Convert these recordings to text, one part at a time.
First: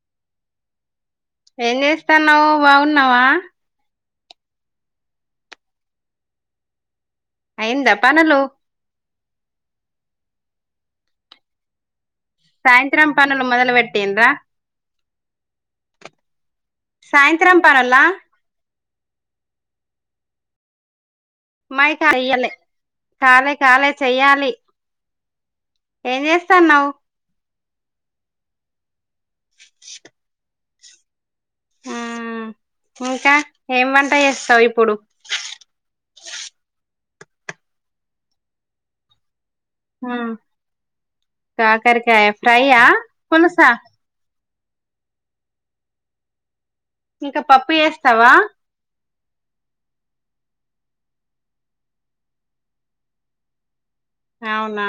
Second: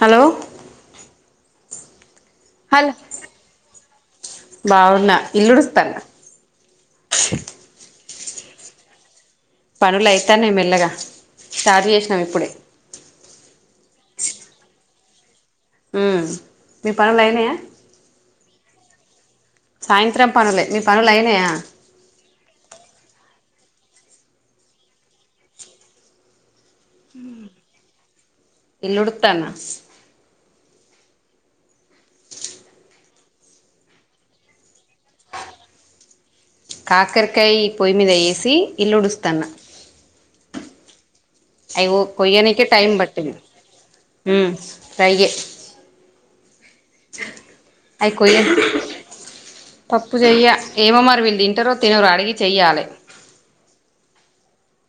hello ఏం చేస్తన్నావు బాగున్నావా బావున్నా ఇల్లుడుస్తన్న అయిందా పనులు పనులు అయితా నాయి మెల్లగా తది ఎస్ సాయంత్రం పనులు మొదల పెట్టిండ్ర ఉమ్ మీ పనులైనయా సాయంత్రం పనులా సాయంత్రం పనులే మీ పనులు అయి మై కాడ ఇయ్యలే కాలే కాలే చెయాలి ఎన్ చేస్ ఇల్లు ఉడుతనా ఇంకా ఏం వంట చేస్తావు ఇప్పుడు కాకరకాయ పొయ్యి మీద యేసి ఇల్లుడుస్తన్న అయ్యో కాకరకాయ కొయ్యనికే ఫ్రైయా టైం పట్టింది పులుసా ఉమ్ ఫ్రైయే ఇంకా పప్పు అయి చేస్తావా కొయ్య పప్పు చెయ్య ఏమో మరి వీళ్ళు తింటరో తినరు అడిగి చెయ్యాలి అవునా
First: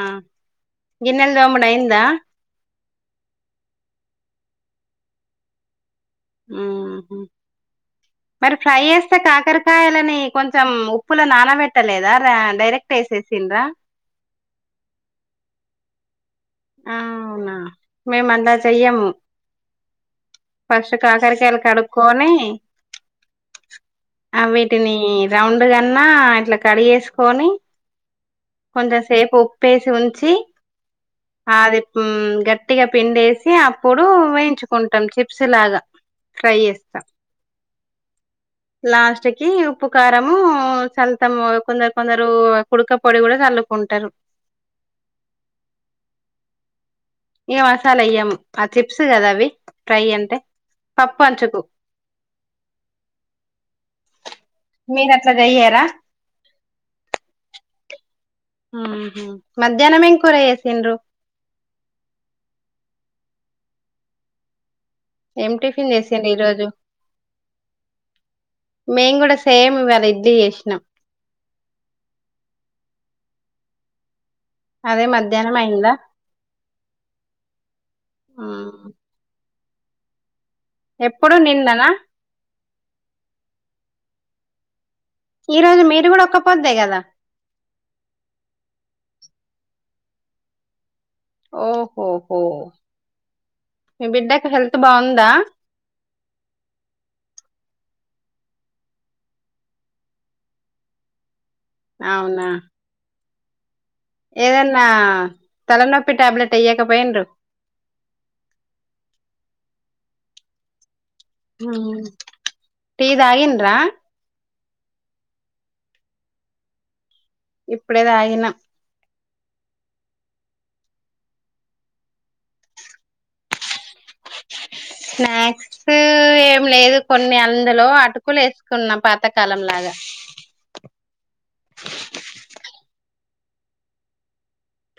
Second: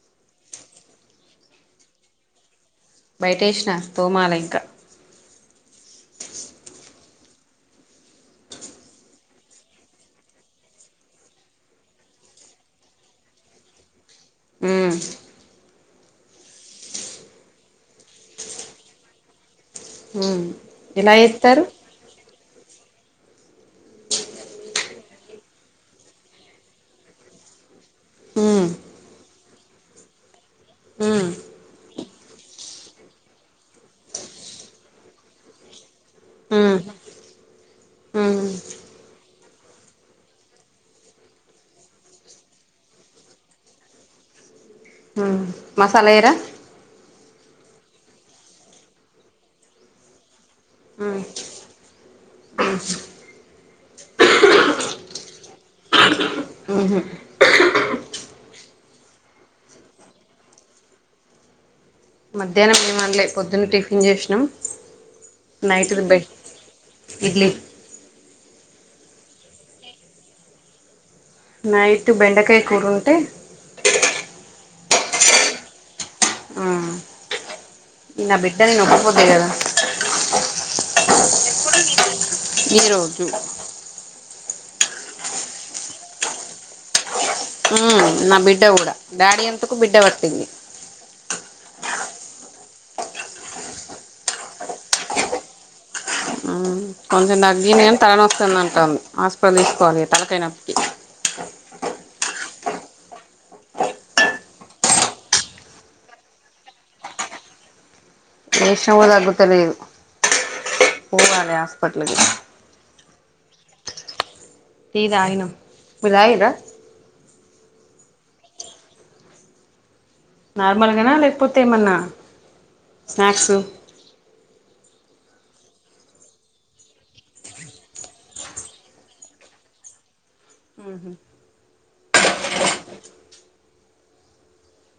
గిన్నెల్ తోముడు అయిందా బయటేసిన తోమాల ఇంక ఉ హు మరి ఫ్రై చేస్తే కాకరకాయలని కొంచెం ఉప్పులో నానబెట్టలేదా డైరెక్ట్ వేసేసిండ్రు ఉ అ అవునా మేము అంతా చెయ్యము ఉమ్ ఫస్ట్ ఎలా కాకరకాయలు చేస్తారు కడుక్కకొని ఆ వీటిని రౌండ్ అన్న ఇట్లా కట్ చేసుకుని ఉమ్ కొంచెం సేపు ఉప్పేసి ఉంచి ఊ అది గట్టిగా పిండేసి అప్పుడు వేయించుకుంటాం చిప్స్ లాగా ఫ్రై ఉమ్ చేస్తాం లాస్ట్ కి ఉప్పు కారము చల్తాము కొందరు కొందరు కుడుక పొడి కూడా చల్లుకుంటారు మసాలా ఎయ్యరా ఇక మసాలా ఇయ్యము ఆ చిప్స్ కదా అవి ఫ్రై అంటే పప్పు అంచుకు తుమ్మ సౌండ్ మీరు అట్లా చేయరా ఉ హ మధ్యాహ్న మేం కూర చేసిండు మధ్యాహ్నం ఏమన్లే పొద్దున్న టిఫిన్ చేసినాం ఏం టిఫిన్ నైట్ బె చేసాడి ఈరోజు ఇడ్లీ మేం కూడా సేమ్ ఇవాళ ఇడ్లీ చేసినాం నైట్ బెండకాయ కూరుంటే అదే మధ్యాహ్నం అయిందా నా బిడ్డ నేను ఒక్కపొద్దు కదా ఎప్పుడు నిన్నన ఈ రోజు ఈ రోజు మీరు కూడా ఒక్క పోద్దే కదా ఆ నా బిడ్డ కూడా డాడి అందుకు బిడ్డ పడతది ఓహోహో మీ బిడ్డకు హెల్త్ బాగుందా కొంచెం తగ్గినని తలనొస్తుంద అంటుంది హాస్పిటల్ తీసుకోవాలి తల కాయనొప్పికి అ అవునా ఏదన్నా తలనొప్పి టాబ్లెట్ అయ్యాకపోయిండు చేసిన కూడా తగ్గుతలేదు న్ పోవాలి హాస్పిటల్ కు టీ తాగిండ్రా టీ తాగిన మీరు తాగిండ్రా ఇప్పుడేదాగిన నార్మల్గానా లేకపోతే ఏమన్నా స్నాక్స్ స్నాక్స్ ఏం లేదు కొన్ని అందులో అటుకులు వేసుకున్నాం పాతకాలం లాగా బోలో సౌండ్ ఆహా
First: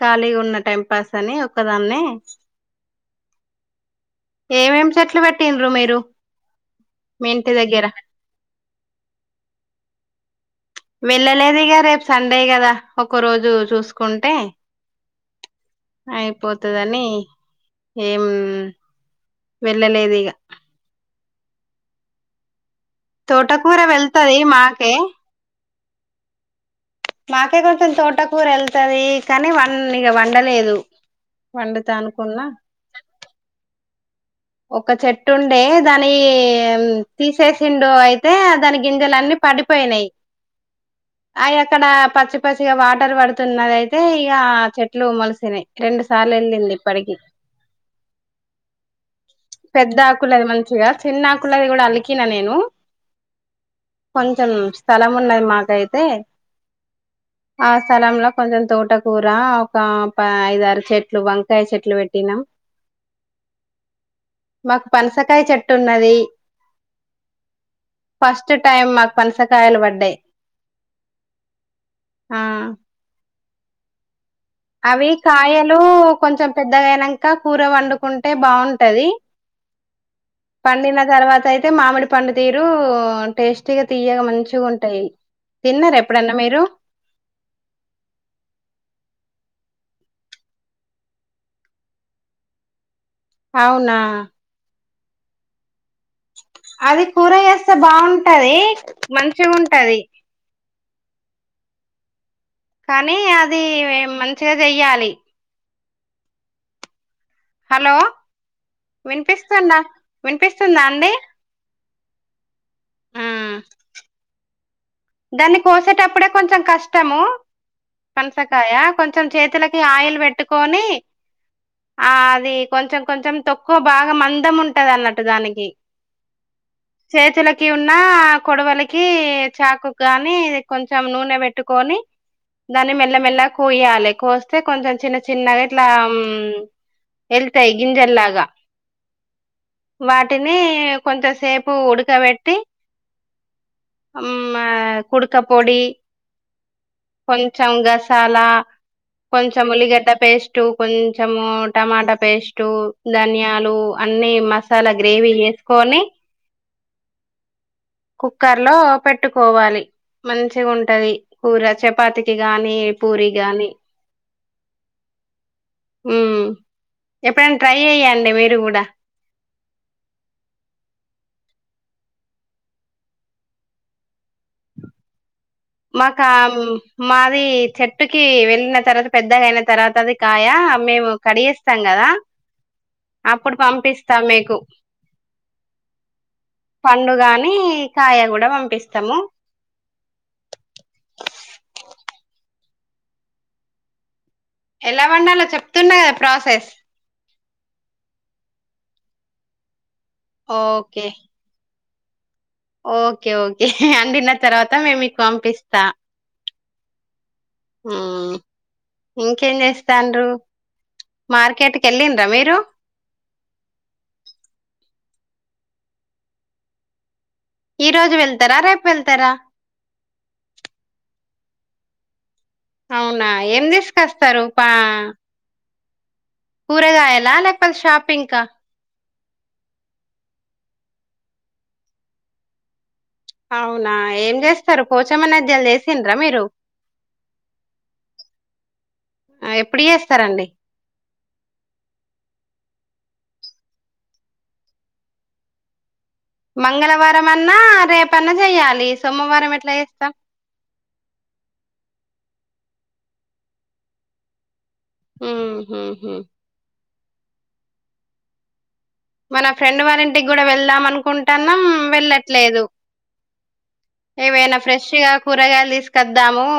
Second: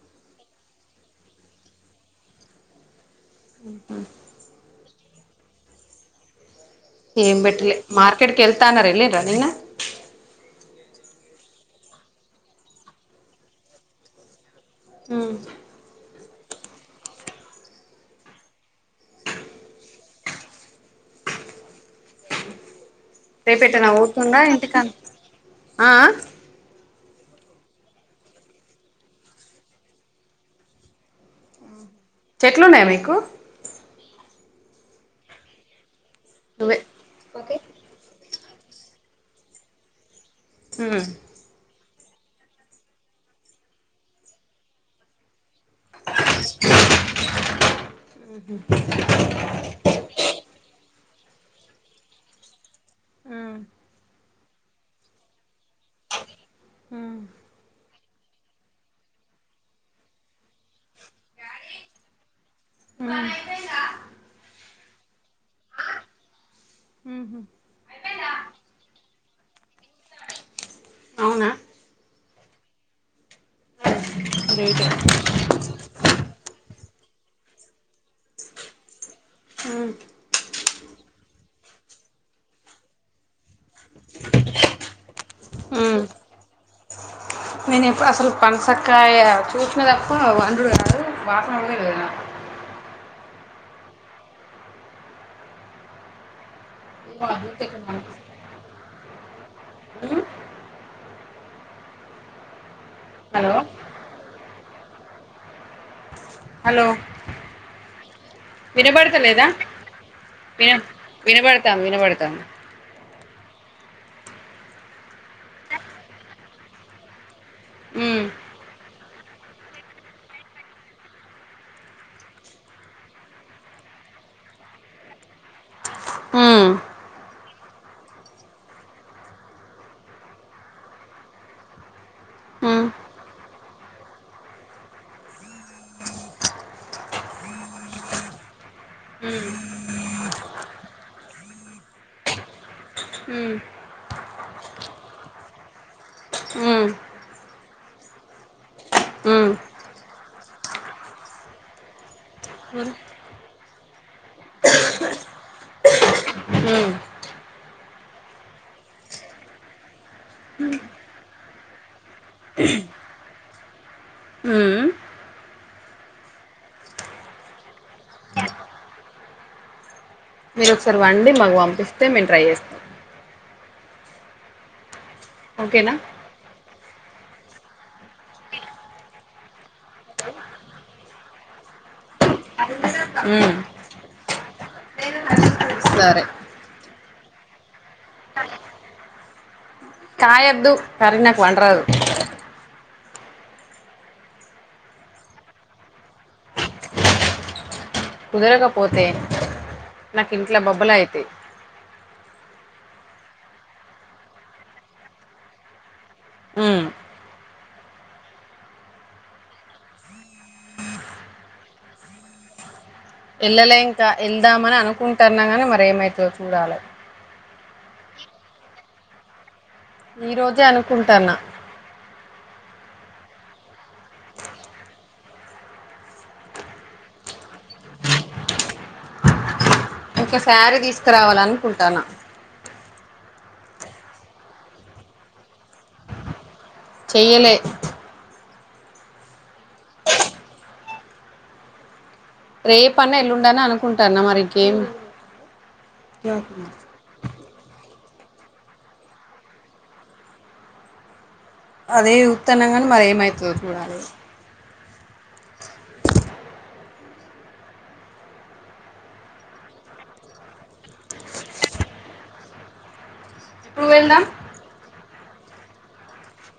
ఖాళీగా ఉన్న టైం పాస్ అని ఒక్కదాన్నే ఏమేం చెట్లు పెట్టిండ్రు మీరు మీ ఏం ఇంటి పెట్టలే దగ్గర మార్కెట్ క వెళ్తాఅనారు వెళ్ళిండ్రా నిన్న వెళ్ళలేదుగా రేపు సండే కదా ఒక రోజు చూసుకుంటే ఉ అయిపోతుదని ఏం వెళ్ళలేదు ఇక రేపు తోటకూర ఎటైనా వెళ్తది పోతుండ్రా ఇంటికాడనే మాకే ఉంటుండ్రా ఆ ఆ మాకే కొంచెం తోటకూర వెళ్తుది కానీ ఇక వండలేదు అనుకున్నా చెట్లున్నాయి మీకు ఒక చెట్టు ఉండే దాని నువ్వే తీసేసిండు అయి అతే దాని గింజలన్ని పడిపోయినాయి ఉమ్ ఆయన అక్కడ పచ్చి పచ్చిగా వాటర్ పడుతున్నది అయితే ఇక చెట్లు మలిసినయి రెండు సార్లు వెళ్ళింది ఇప్పటికి పెద్ద ఆకులది మంచిగా చిన్న ఆకులది కూడా అలికినా నేను కొ కొంచెం స్థలం ఉన్నది మాకైతే ఆ స్థలంలో కొంచెం తోటకూర ఒక ప ఐద ఆరు చెట్లు వంకాయ చెట్లు పెట్టినాం అ మాకు పనసకాయ చెట్టు ఉన్నది ఫస్ట్ టైం మాకు పసకాయలు పడ్డాయి అవునా ఆ గ్రేట్ అవి కాయలు కొంచెం పెద్దగానాక కూర వండుకుంటే బాగుంటది ఆ పండిన తర్వాత అయితే మామిడి పండుతీరు టేస్టీగా తీయగా మంచిగా ఉంటాయి తిన్న ఎప్పుడన్నా మీరు నేను ఎప్పుడు అసలు పనసక్కాయ చూసిన తప్ప వండుడు కాదు వాతవమే లే అవునా అది కూర వేస్తే నాకు బాగుంటది మంచి ఉంటది కానీ హలో అది మంచిగా చెయ్యాలి హలో హలో వినబడతలేదా వినిపిస్తుంద విన వినిపిస్తుందా అండి వినబడతాంది వినబడతాంది ఆ దాన్ని కోసేటప్పుడే కొంచెం కష్టము మ్మ్ పనసకాయ కొంచెం చేతులకి ఆయిల్ పెట్టుకొని ఆ అది కొంచెం కొంచెం తక్కువ బాగా మందం ఉంటది అన్నట్టు దానికి మ్మ్ చేతులకి ఉన్నా కొడవలకి చాకు కాగానీది కొంచెం నూనె పెట్టుకొని మ్మ్ దాన్ని మెల్లమెల్ల కోయ్యాలి కోస్తే కొంచెం చిన్న చిన్నగా ఇట్లా ఎళ్తాయి గిజెల్గా అ వాటిని కొంతసేపు ఉడకబెట్టి ఆ కుడుకపోడి మ్మ్ కొంచెం గసాలా మ్మ్ మ్మ్ కొంచం ఉల్లిగడ్డ పేస్ట్ కొంచెము టమాటా పేస్ట్ ధనియాలు అన్ని మసాలా గ్రేవీ వేసుకొని హ కుక్కర్ లో పెట్టుకోవాలి మంచి ఉంటది కూర చె పాతికి గాని పూరి గాని హు ఉ ఎప్పుడైనా ట్రై అయ్యండి మీరు కూడా మీరు ఒకసారి వండి మాకు పంపిస్తే మేము ట్రై చేస్తాం ఓకేనా మాకా మాది చెట్టుకి వెళ్ళిన తర్వాత పెద్దగా అయిన తర్వాత అది కాయ మేము కడిస్తాం కదా ఉమ్ అప్పుడు పంపిస్తా మీకు సరే పండు గాని కాయ కూడా పంపిస్తాము కాయద్దు సారీ నాకు వండరాదు ఎలా వండాలో చెప్తున్నా కదా ప్రాసెస్ కుదరకపోతే నాకు ఇంట్ల బబ్బలా ఓకే అయితయి ఓకే ఓకే అండిన తర్వాత మే మీకు పంపిస్తా ఊ ఆ ఇంకేం చేస్తాండ్రు మార్కెట్ కు వెళ్లిండ్రా మీరు వెళ్ళలే ఇంకా వెళ్దామని అనుకుంటున్నా గాని మరి ఏమైతదో చూడాలి ఈ రోజు వెళ్తారా రేపు వెళ్తారా ఈ రోజే అనుకుంటన్నా అవునా ఏం తీసుకస్తారు పా కూరగాయలా లేకపోతే షాపింగ్ కా ఒక శారీ తీసుకురావాలనుకుంటన అవునా ఏం చేస్తారు పోచమ నద్యాలు చేసిండ్రా మీరు చేయలే ఆ ఎప్పుడు చేస్తారండి రేపన్నా ఎల్లుండన అనుకుంటన్న మరికేం మంగళవారం అన్నా రేపు పన్న చెయ్యాలి సోమవారం ఎట్లా చేస్తామ్ అదే ఉత్తన్నగనీ మరి ఏమయితదో చూడాలి ఇగ ఊ హూ హూ మన ఫ్రెండ్ వాళ్ల ఇంటికి కూడా వెళ్దాం అనుకుంటున్నాం వెళ్ళట్లేదు ఎప్పుడు వెళ్దాం ఏవైనా ఫ్రెష్గా కూరగాయలు తీసుకొద్దాము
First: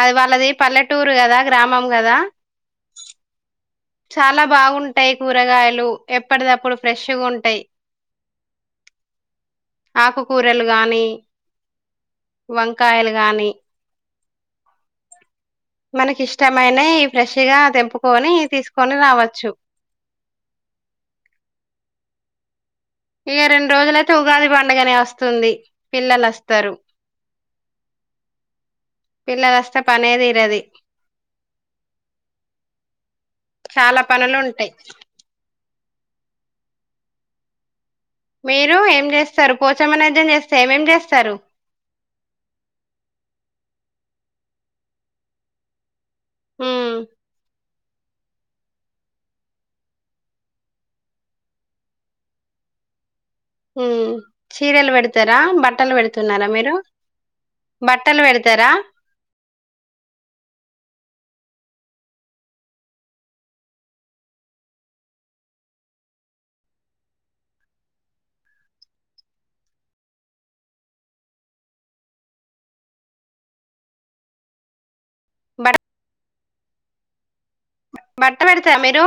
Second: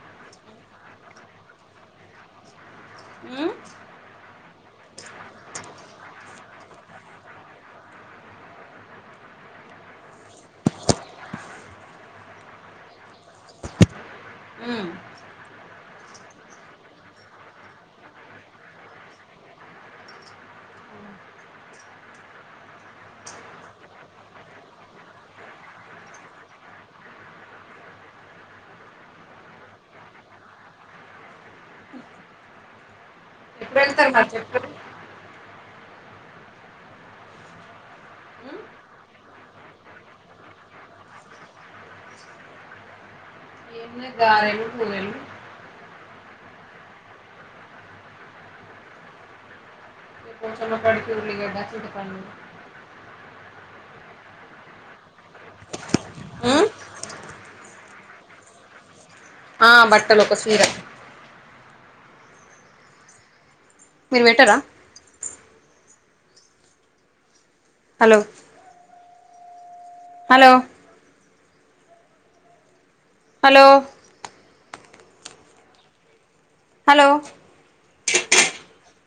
అది వాళ్ళది పల్లెటూరు కదా గ్రామం కదా ఊ చాలా బాగుంటాయి కూరగాయలు ఎప్పటిదప్పుడు ఫ్రెష్గా ఉంటాయి ఆకుకూరలు గాని వంకాయలు గాని ఉమ్ మనకిష్టమైన ఫ్రెష్గా తెంపుకొని తీసుకొని రావచ్చు ఇక రెండు రోజులైతే ఉగాది పండుగనే వస్తుంది పిల్లలు వస్తారు పిల్లలస్తే పనే తీరది ఎప్పుడు చాలా వెళ్తారు మరి పనులుంటయి చెప్పండి ఉమ్ మీరు ఏం చేస్తారు పోచమ నైద్యం చేస్తే ఏమేం చేస్తారు ఇంగ గారలు బూరలు ఊ ఇగ పోచమ కాడికి ఉల్లిగడ్డ చితపను ఊ చీరలు పెడతారా బట్టలు పెడుతున్నారా ఉమ్ మీరు బట్టలు పెడతారా ఆ బట్టలు ఒక సీర మీరు పెట్టరా హలో హలో హలో బడ్ హలో బట్ట పెడతా మీరు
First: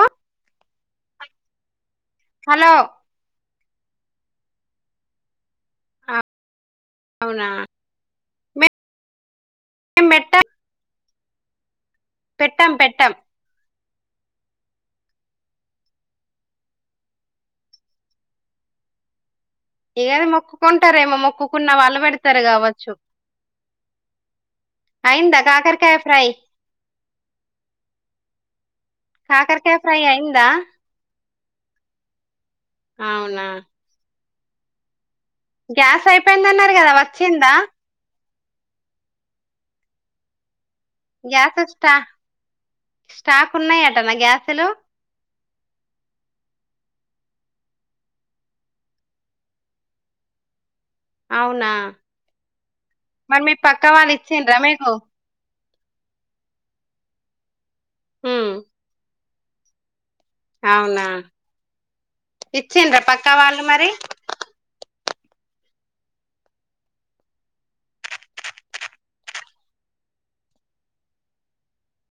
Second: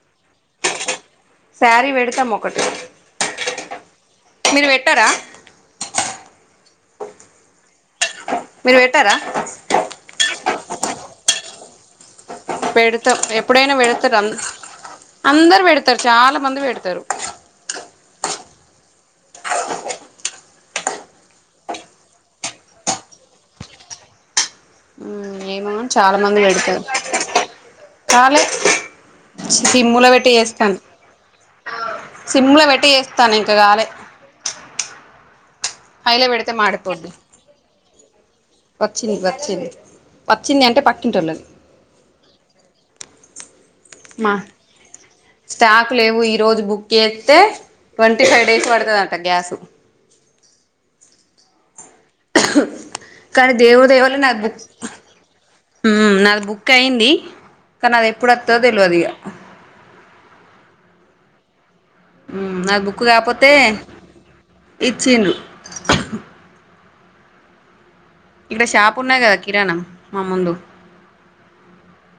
సారీ వెడుతం ఒకటి హలో మీరు పెట్టరా అవునా మీరు పెట్టరా ఏం బెట్ట పెట్టాం పెడతవు ఎప్పుడైనా పేడత అందరు పెడతారు చాలా మంది పెడతారు ఇగద మొక్కుకుంటారేమో మొక్కుకున్న వాళ్ళు పెడతారు కావచ్చు ఉ అయిందా ఏమోగానీ కాకరకాయ చాలా ఫ్రై మంది పెడతారు కాలే కాకరకాయ ఫ్రై సిమ్ములో పెట్టి అయిందా చేస్తన్న సిమ్ లో పెట్టి చేస్తన్న అవునా ఇంకా కాలే గ్యాస్ హైలో పెడితే అయిపోయిందన్నారు కదా మాడిపోద్ది వచ్చిందా వచ్చింది వచ్చింది వచ్చింది అంటే పక్కింటోళ్ళది గ్యాస్ స్టా స్టాక్ ఉన్నాయట నా మా గ్యాసులు స్టాక్ లేవు ఈ రోజు బుక్ చేస్తే ట్వంటీ ఫైవ్ డేస్ పడుతదంట గ్యాసు అవునా మరి కానీ మీ పక్క దేవుడు దయ వాళ్ళు వల్ల నాకు ఇచ్చిండ్రా బుక్ మీకు ఉ నాది బుక్ అయ్యింది కానీ అది ఎప్పుడు ఉమ్ వత్తాదో తెలువదిగ అవునా నాకు ఇచ్చిండ్రా బుక్ పక్క లేపోతే వాళ్ళు మరి ఇచ్చిండు ఇక్కడ షాపు ఉన్నాది కదా కిరాణ మా ముందు